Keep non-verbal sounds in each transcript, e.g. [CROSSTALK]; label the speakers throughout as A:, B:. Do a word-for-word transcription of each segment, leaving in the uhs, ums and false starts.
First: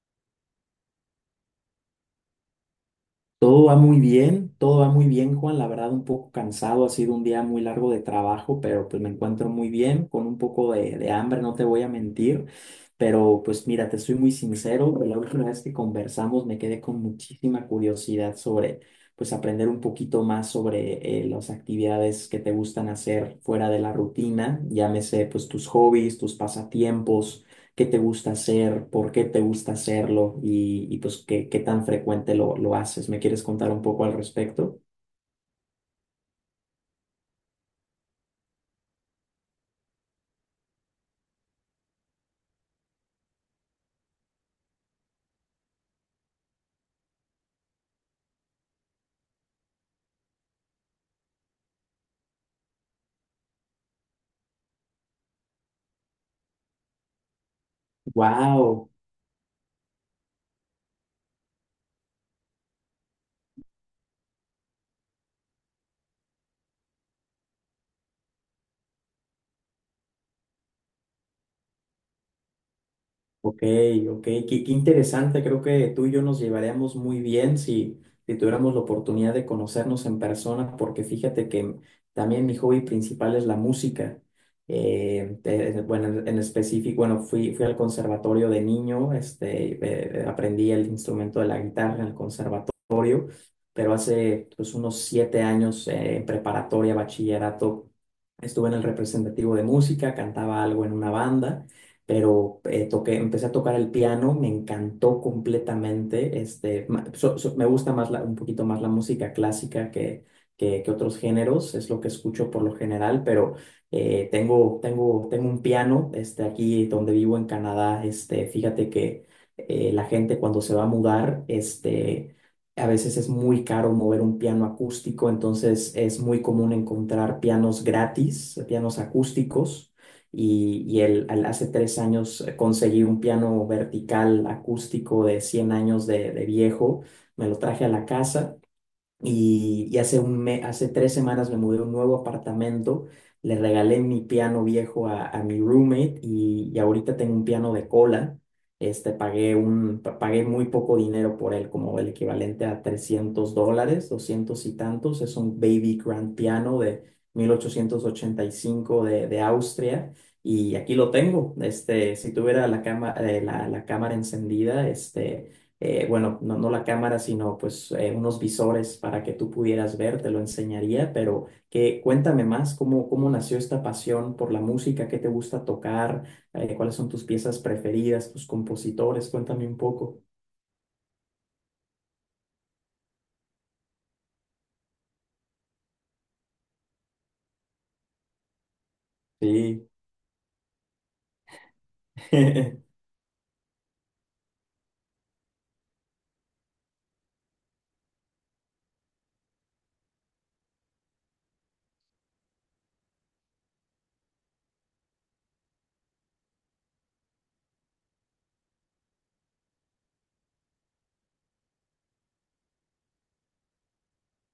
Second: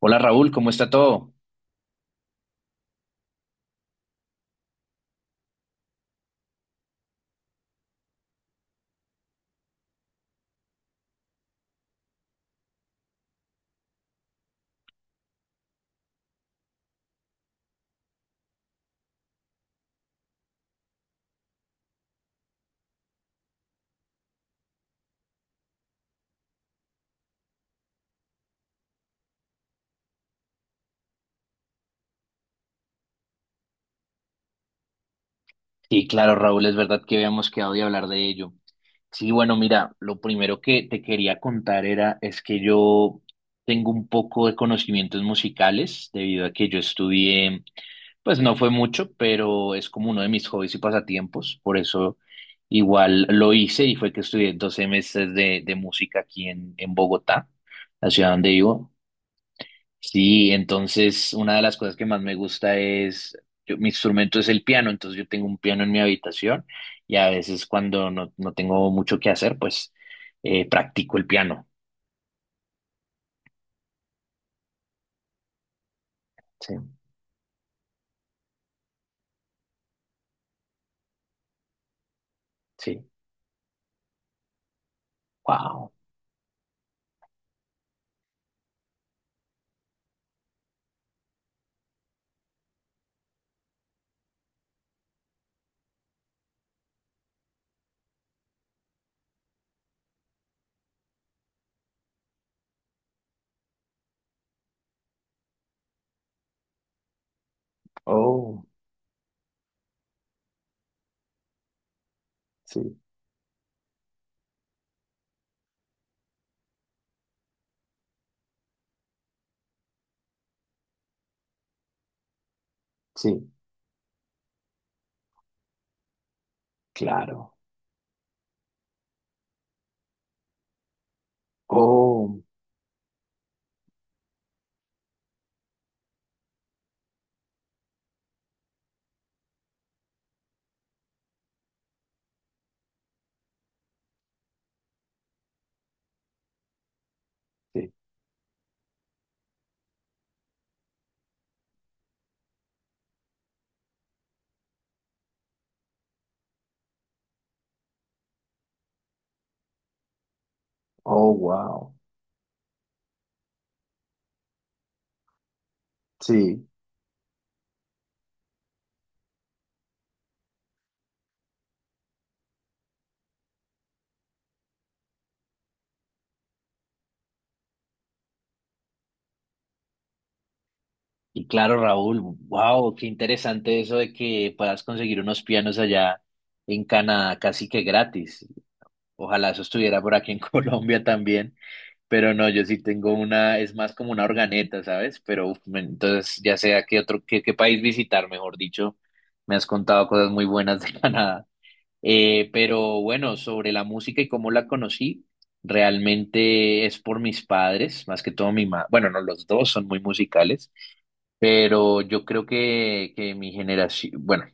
A: Hola Raúl, ¿cómo está todo?
B: Todo va muy bien, todo va muy bien, Juan. La verdad, un poco cansado, ha sido un día muy largo de trabajo, pero pues me encuentro muy bien, con un poco de, de hambre, no te voy a mentir. Pero pues mira, te soy muy sincero, la última vez que conversamos me quedé con muchísima curiosidad sobre, pues aprender un poquito más sobre eh, las actividades que te gustan hacer fuera de la rutina, llámese pues tus hobbies, tus pasatiempos, qué te gusta hacer, por qué te gusta hacerlo y, y, pues qué, qué tan frecuente lo, lo haces. ¿Me quieres contar un poco al respecto?
A: Sí, claro, Raúl, es verdad que habíamos quedado de hablar de ello. Sí, bueno, mira, lo primero que te quería contar era, es que yo tengo un poco de conocimientos musicales debido a que yo estudié, pues no fue mucho, pero es como uno de mis hobbies y pasatiempos, por eso igual lo hice y fue que estudié dos semestres de, de música aquí en, en Bogotá, la ciudad donde
B: Wow,
A: vivo. Sí, entonces una de las cosas que más me gusta es, yo- mi instrumento es el piano, entonces yo tengo un piano en mi habitación y a veces cuando no, no tengo mucho que hacer, pues eh, practico el piano.
B: ok, ok, qué, qué interesante. Creo que tú y yo nos
A: Sí,
B: llevaríamos muy bien si, si tuviéramos la oportunidad de conocernos en persona, porque fíjate que también mi hobby
A: sí.
B: principal es la música. Eh, te-
A: Wow.
B: bueno, en en específico, bueno, fui, fui al conservatorio de niño, este, eh, aprendí el instrumento de la guitarra en el conservatorio. Pero hace pues, unos siete años eh, en preparatoria, bachillerato, estuve en el representativo de música, cantaba algo en una banda, pero eh, toqué, empecé a tocar el piano, me encantó completamente, este, ma- so- so- me gusta más la- un
A: Oh,
B: poquito más la música clásica que, que, que otros géneros, es lo que escucho por lo
A: sí,
B: general, pero eh, tengo, tengo, tengo un piano este, aquí donde vivo en Canadá. Este, fíjate que... eh, La gente cuando se va a mudar, este, a veces es
A: sí,
B: muy caro mover un piano acústico, entonces es muy común encontrar
A: claro.
B: pianos gratis, pianos acústicos. Y, y el, al- hace tres
A: Oh,
B: años eh, conseguí un piano vertical acústico de cien años de, de viejo, me lo traje a la casa y, y hace un me- hace tres semanas me mudé a un nuevo apartamento, le regalé mi piano viejo a, a mi roommate y, y ahorita tengo un piano de
A: sí.
B: cola. Este, pagué un, pa- pagué muy poco dinero por él, como el equivalente a trescientos dólares, doscientos y tantos. Es un baby grand piano de mil ochocientos ochenta y cinco de, de Austria y aquí lo
A: Oh,
B: tengo.
A: wow.
B: Este, si tuviera la cama, eh, la, la cámara encendida, este eh, bueno, no,
A: Sí.
B: no la cámara, sino pues eh, unos visores para que tú pudieras ver, te lo enseñaría, pero que cuéntame más cómo, cómo nació esta pasión por la música, qué te gusta tocar, eh, cuáles son tus piezas preferidas, tus compositores, cuéntame un poco.
A: Y claro, Raúl, wow, qué interesante eso de que puedas conseguir unos pianos allá en Canadá casi que gratis. Ojalá eso
B: Sí,
A: estuviera por aquí en [LAUGHS] Colombia también. Pero no, yo sí
B: [LAUGHS]
A: tengo una, es más como una organeta, ¿sabes? Pero uf, me- entonces ya sea qué otro, qué, qué país visitar, mejor dicho, me has contado cosas muy buenas de [LAUGHS] Canadá. Eh, pero bueno, sobre la música y cómo la conocí, realmente es por mis padres, más que todo mi mamá. Bueno, no, los dos son muy musicales, pero yo creo que, que mi generación, bueno.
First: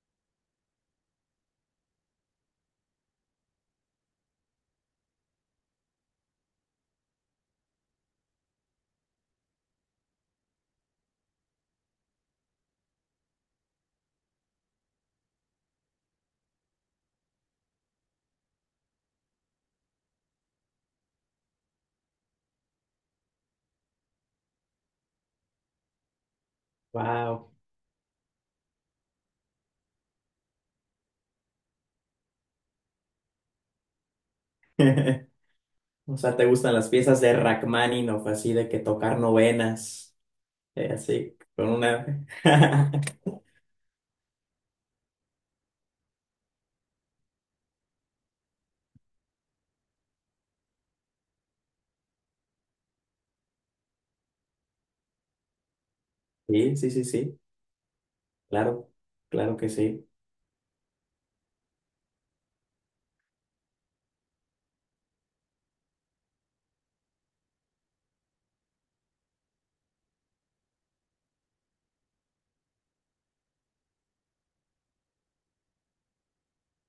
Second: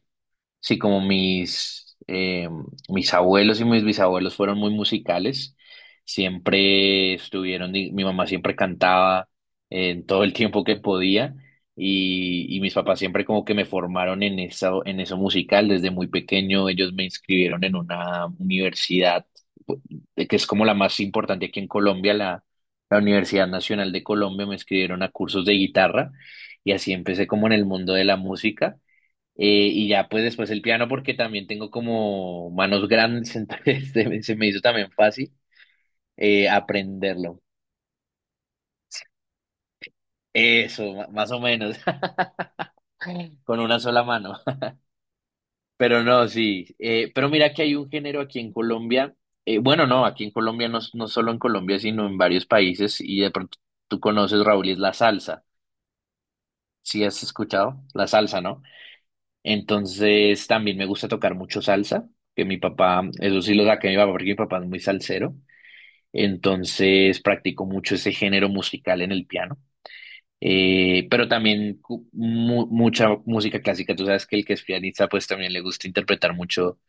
A: Sí, como mis, eh, mis abuelos y mis bisabuelos fueron muy musicales, siempre estuvieron, di- mi mamá siempre cantaba en todo el tiempo que podía y, y mis papás siempre como que me formaron en eso, en eso musical desde muy pequeño, ellos me inscribieron en una universidad pu- que es como la más importante aquí en Colombia, la, la Universidad Nacional de Colombia, me inscribieron a cursos de guitarra y así empecé como
B: wow.
A: en el mundo de la música. Eh, y ya pues después el piano porque también tengo como manos grandes, [LAUGHS] entonces se me, se me hizo también
B: [LAUGHS]
A: fácil
B: O sea, ¿te
A: eh,
B: gustan las piezas de
A: aprenderlo.
B: Rachmaninoff, así de que tocar novenas, eh,
A: Eso, ma- más
B: así,
A: o
B: con
A: menos,
B: una [LAUGHS]
A: [LAUGHS] con una sola mano. [LAUGHS] Pero no, sí. Eh, pero mira que hay un género aquí en Colombia, eh, bueno, no, aquí en Colombia, no, no solo en Colombia, sino en varios países, y de pronto tú conoces, Raúl, y es la salsa.
B: Sí, sí,
A: ¿Sí
B: sí,
A: has
B: sí,
A: escuchado? La salsa, ¿no?
B: claro, claro que sí.
A: Entonces también me gusta tocar mucho salsa, que mi papá, eso sí lo saqué de mi papá, porque mi papá es muy salsero. Entonces practico mucho ese género musical en el piano, eh, pero también cu- mu- mucha música clásica. Tú sabes que el que es pianista pues también le gusta interpretar mucho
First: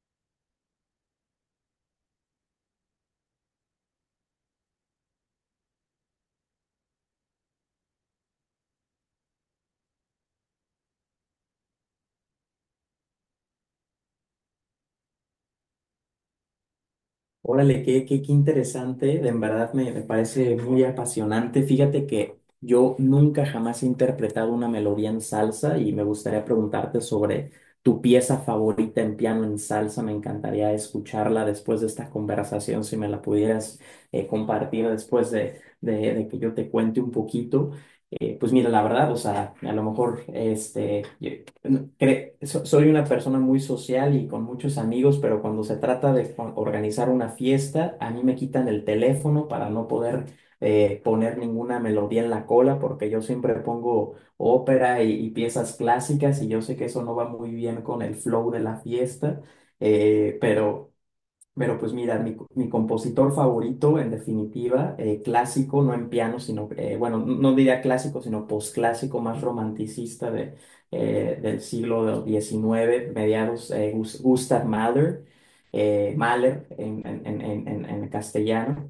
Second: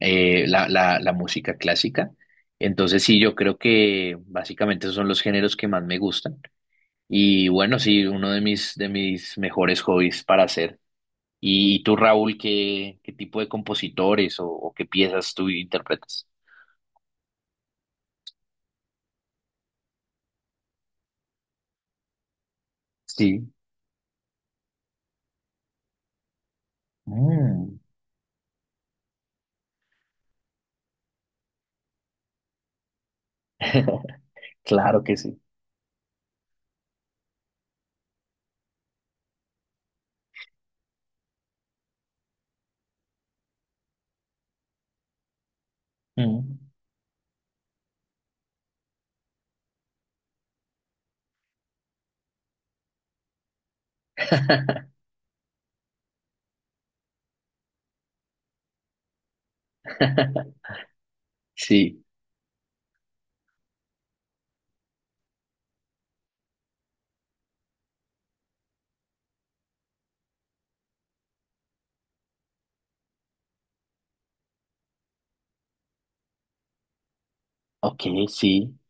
A: eh, la, la, la música clásica. Entonces sí, yo creo que básicamente esos son los géneros que más me gustan. Y bueno, sí, uno de mis, de mis mejores hobbies para hacer. ¿Y tú, Raúl, qué, qué tipo de compositores o, o qué piezas tú interpretas?
B: Órale, qué, qué, qué interesante, de en verdad me, me parece muy apasionante. Fíjate que yo nunca
A: Sí.
B: jamás he interpretado una melodía en salsa y me gustaría preguntarte sobre
A: Mm.
B: tu pieza favorita en piano en salsa. Me encantaría escucharla después de esta conversación, si me la pudieras
A: [LAUGHS]
B: eh, compartir
A: Claro que
B: después
A: sí.
B: de, de- de que yo te cuente un poquito. Eh, pues mira, la verdad, o sea, a lo mejor este, no, cre- so- soy una persona muy social y con muchos amigos, pero cuando se trata de o-
A: Mm.
B: organizar una fiesta, a mí me quitan el teléfono para no poder eh, poner ninguna melodía en la cola, porque yo siempre pongo
A: [LAUGHS]
B: ópera y, y piezas clásicas y yo sé que eso no va muy bien con el flow de la fiesta, eh, pero... Pero pues
A: Sí,
B: mira, mi, co- mi compositor favorito, en definitiva, eh, clásico, no en piano, sino, eh, bueno, n- no diría clásico, sino posclásico, más romanticista de, eh, del siglo diecinueve, mediados, eh, Gus- Gustav Mahler, eh, Mahler en, en, en, en, en
A: ok,
B: en
A: sí.
B: castellano.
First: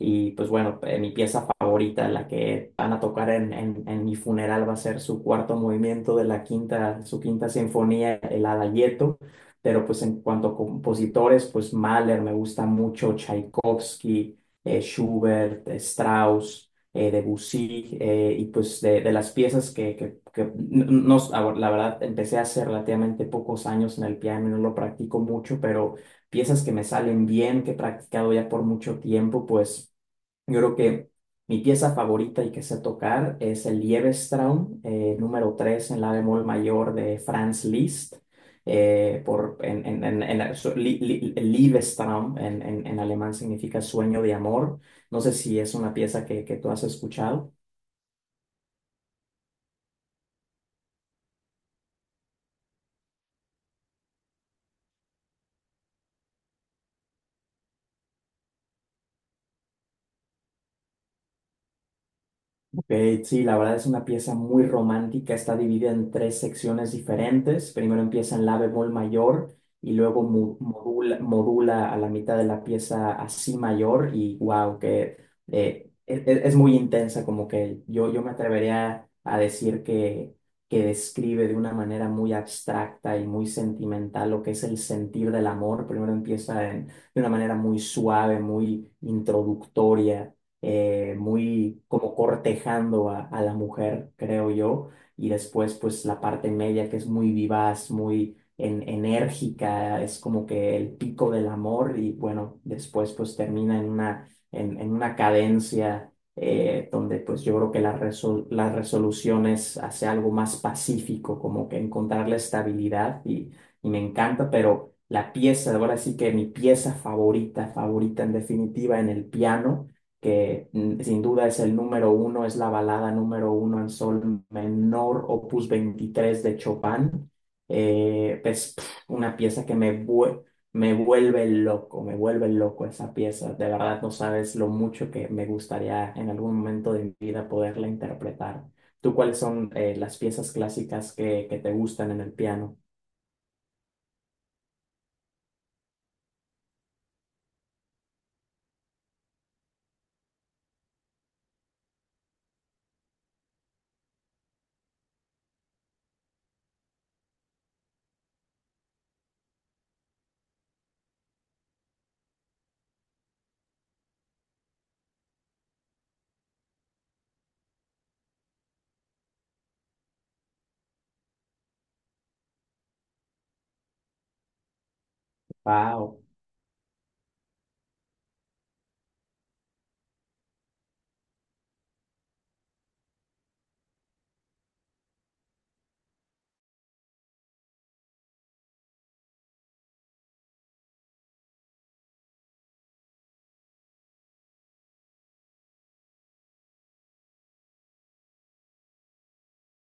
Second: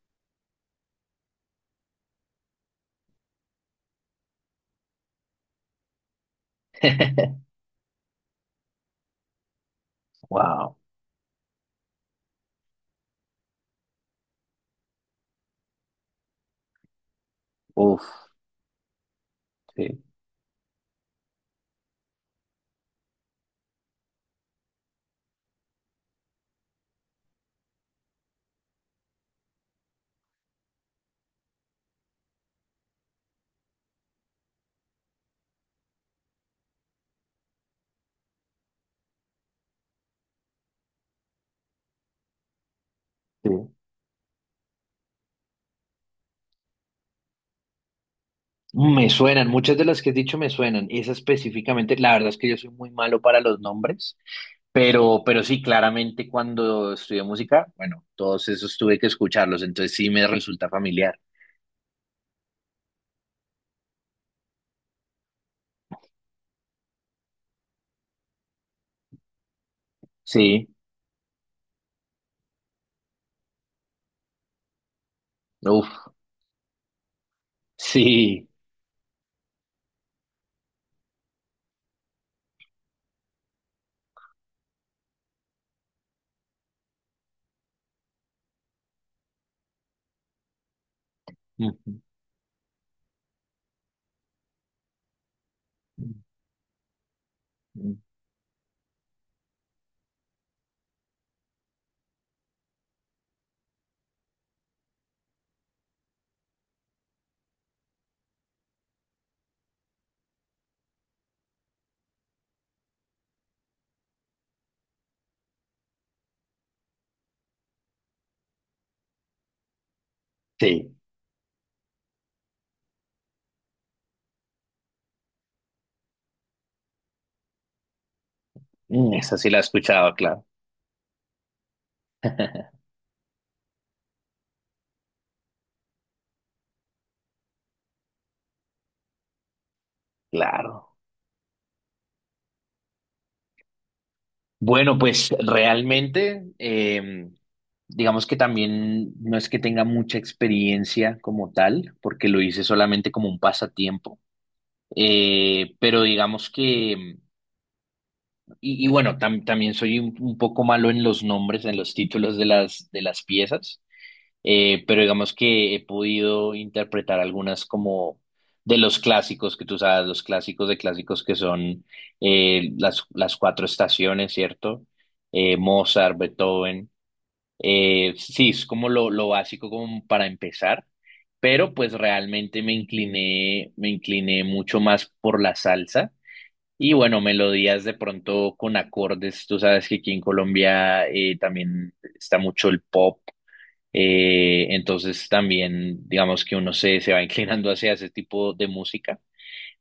B: Y pues bueno, eh, mi pieza favorita, la que van a tocar en, en, en mi funeral, va a ser su cuarto movimiento de la quinta, su
A: [LAUGHS]
B: quinta sinfonía, el Adagietto. Pero pues en cuanto a
A: Wow,
B: compositores, pues Mahler me gusta mucho, Tchaikovsky, eh, Schubert, eh, Strauss, eh, Debussy,
A: uf,
B: eh, y pues de, de las piezas que,
A: sí,
B: que, que n- no, no, la verdad, empecé hace relativamente pocos años en el piano, no lo practico mucho, pero piezas que me salen bien, que he practicado ya por mucho tiempo, pues yo creo que mi pieza favorita y que sé tocar es el Liebestraum, eh, número tres en la bemol mayor de Franz Liszt. Eh, por, en, en, en, en- su- Lie- Lie- Liebestraum en, en, en alemán
A: sí.
B: significa sueño de amor. No sé si es una pieza que, que tú has escuchado.
A: Me suenan, muchas de las que has dicho me suenan. Esa específicamente, la verdad es que yo soy muy malo para los nombres, pero, pero sí, claramente cuando estudié música, bueno, todos esos tuve que escucharlos, entonces sí me resulta familiar.
B: Ok, sí, la verdad es una pieza muy romántica, está dividida en tres secciones diferentes. Primero empieza en la bemol mayor y luego mo-
A: Sí,
B: modula, modula a la mitad de la pieza a si mayor y wow, que eh,
A: uf,
B: e- e- es muy intensa, como que yo, yo me
A: sí.
B: atrevería a decir que, que describe de una manera muy abstracta y muy sentimental lo que es el sentir del amor. Primero empieza en- de una manera muy suave, muy introductoria, eh, muy
A: Ujú.
B: como cortejando a, a la mujer, creo yo, y después pues la parte media que es muy vivaz, muy en- enérgica, es como que el pico del amor y bueno, después pues termina en una, en, en una cadencia eh, donde pues yo creo que la, resol- la resolución es hacia algo más pacífico, como que encontrar la estabilidad y, y me encanta, pero. La pieza, ahora sí que mi pieza favorita, favorita en definitiva en el piano, que
A: Sí,
B: mm, sin duda es el número uno, es la balada número uno en sol menor, opus veintitrés de Chopin. Eh, es pf,
A: mm,
B: una
A: esa sí la he
B: pieza que me,
A: escuchado,
B: vue-
A: claro.
B: me vuelve loco, me vuelve
A: [LAUGHS]
B: loco esa pieza. De verdad no sabes lo mucho que me gustaría en algún momento de mi vida poderla interpretar. ¿Tú cuáles son eh, las piezas
A: Claro.
B: clásicas que, que te gustan en el piano?
A: Bueno, pues realmente, em, digamos que también no es que tenga mucha experiencia como tal, porque lo hice solamente como un pasatiempo. Eh, pero digamos que, em, y, y bueno, tam- también soy un, un poco malo en los nombres, en los títulos de las, de las piezas. Eh, pero digamos que he podido interpretar algunas como de los clásicos que tú sabes, los clásicos de clásicos que son eh, las, las cuatro estaciones, ¿cierto? Eh, Mozart,
B: Wow,
A: Beethoven. Eh, sí, es como lo, lo básico como para empezar, pero pues realmente me incliné, me incliné mucho más por la salsa. Y bueno, melodías de pronto con acordes, tú sabes que aquí en Colombia eh, también está mucho el pop, eh, entonces también digamos que uno se, se va [LAUGHS] inclinando hacia ese tipo de música,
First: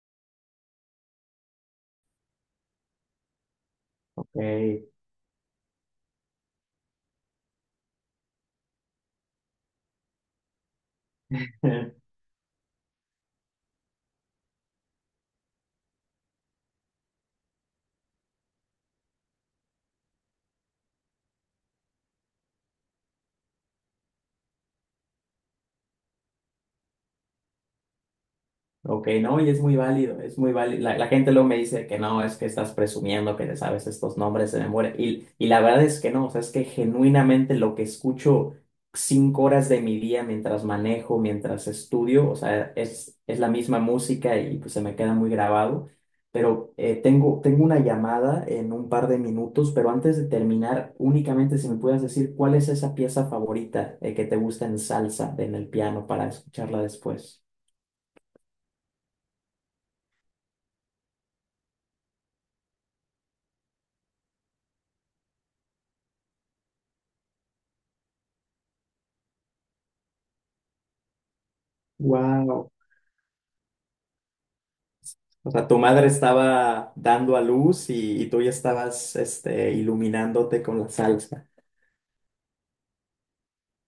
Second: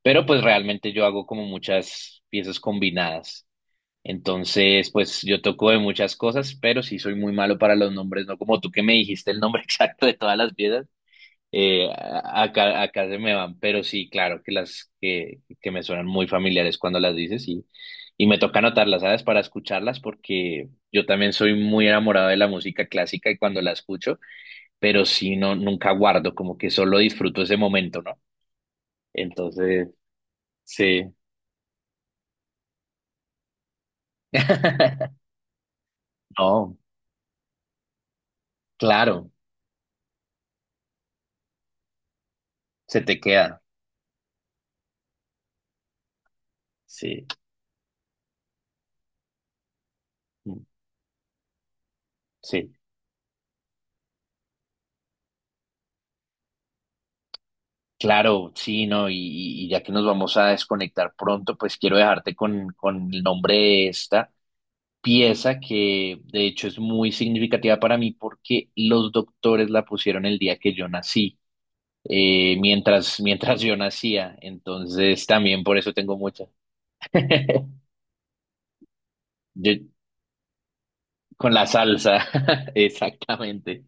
A: pero pues realmente yo hago como muchas piezas combinadas.
B: ok.
A: Entonces, pues yo toco de muchas cosas, pero sí soy muy malo para los nombres, no como tú que me dijiste el nombre [LAUGHS] exacto de todas las piezas, eh,
B: [LAUGHS]
A: a- acá, acá se me van, pero sí, claro que las que, que me suenan muy familiares cuando las dices y, y me toca anotarlas, ¿sabes? Para escucharlas porque yo también soy muy enamorado de la música clásica y cuando la escucho, pero sí, no, nunca guardo, como que solo disfruto ese momento, ¿no?
B: Ok, no, y es muy
A: Entonces,
B: válido, es muy válido. La,
A: sí.
B: la gente luego me dice que no, es que estás presumiendo que te sabes estos nombres de memoria.
A: [LAUGHS]
B: Y, y la verdad es que no, o sea, es que
A: No,
B: genuinamente lo que escucho
A: claro,
B: cinco horas de mi día mientras manejo, mientras estudio, o sea,
A: se te
B: es, es la
A: queda.
B: misma música y pues se me queda muy grabado. Pero eh,
A: Sí,
B: tengo, tengo una llamada en un par de minutos, pero antes de
A: mm,
B: terminar, únicamente si me puedes decir cuál es
A: sí.
B: esa pieza favorita eh, que te gusta en salsa, en el piano, para escucharla después.
A: Claro, sí, no, y, y ya que nos vamos a desconectar pronto, pues quiero dejarte con, con el nombre de esta pieza que de hecho es muy significativa para mí porque los doctores la pusieron el día que yo nací, eh,
B: Wow.
A: mientras, mientras yo nacía, entonces
B: O
A: también
B: sea,
A: por
B: tu
A: eso
B: madre
A: tengo mucha.
B: estaba dando a
A: [LAUGHS]
B: luz y, y tú ya estabas este,
A: Yo,
B: iluminándote con la salsa.
A: con la salsa, [LAUGHS] exactamente.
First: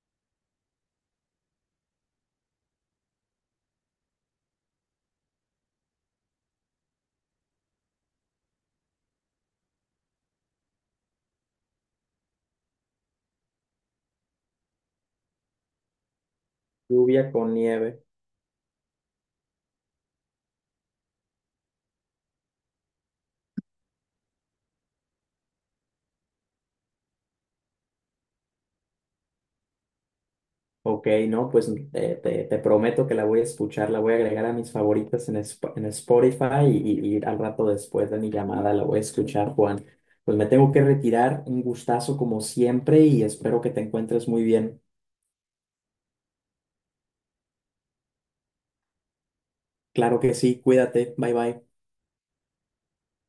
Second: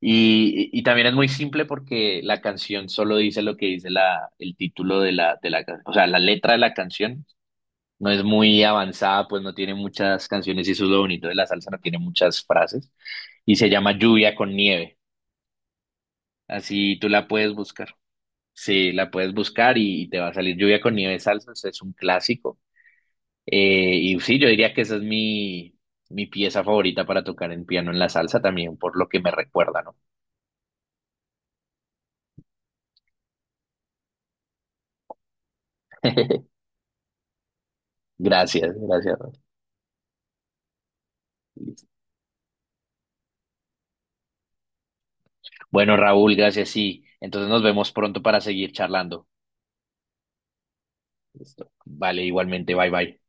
A: Y, y también es muy simple porque la canción solo dice lo que dice la, el título de la, de la, can- o sea, la letra de la canción no es muy avanzada, pues no tiene muchas canciones y eso es lo bonito de la salsa, no tiene muchas frases. Y se llama Lluvia con Nieve. Así tú la
B: Lluvia
A: puedes
B: con
A: buscar.
B: nieve.
A: Sí, la puedes buscar y, y te va a salir Lluvia con Nieve Salsa, es un clásico. Eh, y sí, yo diría que esa es mi, mi pieza favorita para tocar en piano en la salsa también, por lo que me recuerda, ¿no?
B: Ok, no, pues eh, te, te prometo que la voy a escuchar, la voy a agregar a mis favoritas en, Sp- en
A: [LAUGHS]
B: Spotify y, y- y al rato después de mi llamada
A: Gracias,
B: la voy a
A: gracias.
B: escuchar, Juan. Pues me tengo que retirar, un
A: Listo.
B: gustazo como siempre y espero que te encuentres muy bien.
A: Bueno, Raúl, gracias, sí. Entonces nos vemos pronto para seguir charlando.
B: Claro que sí, cuídate, bye bye.
A: Listo. Vale, igualmente, bye bye.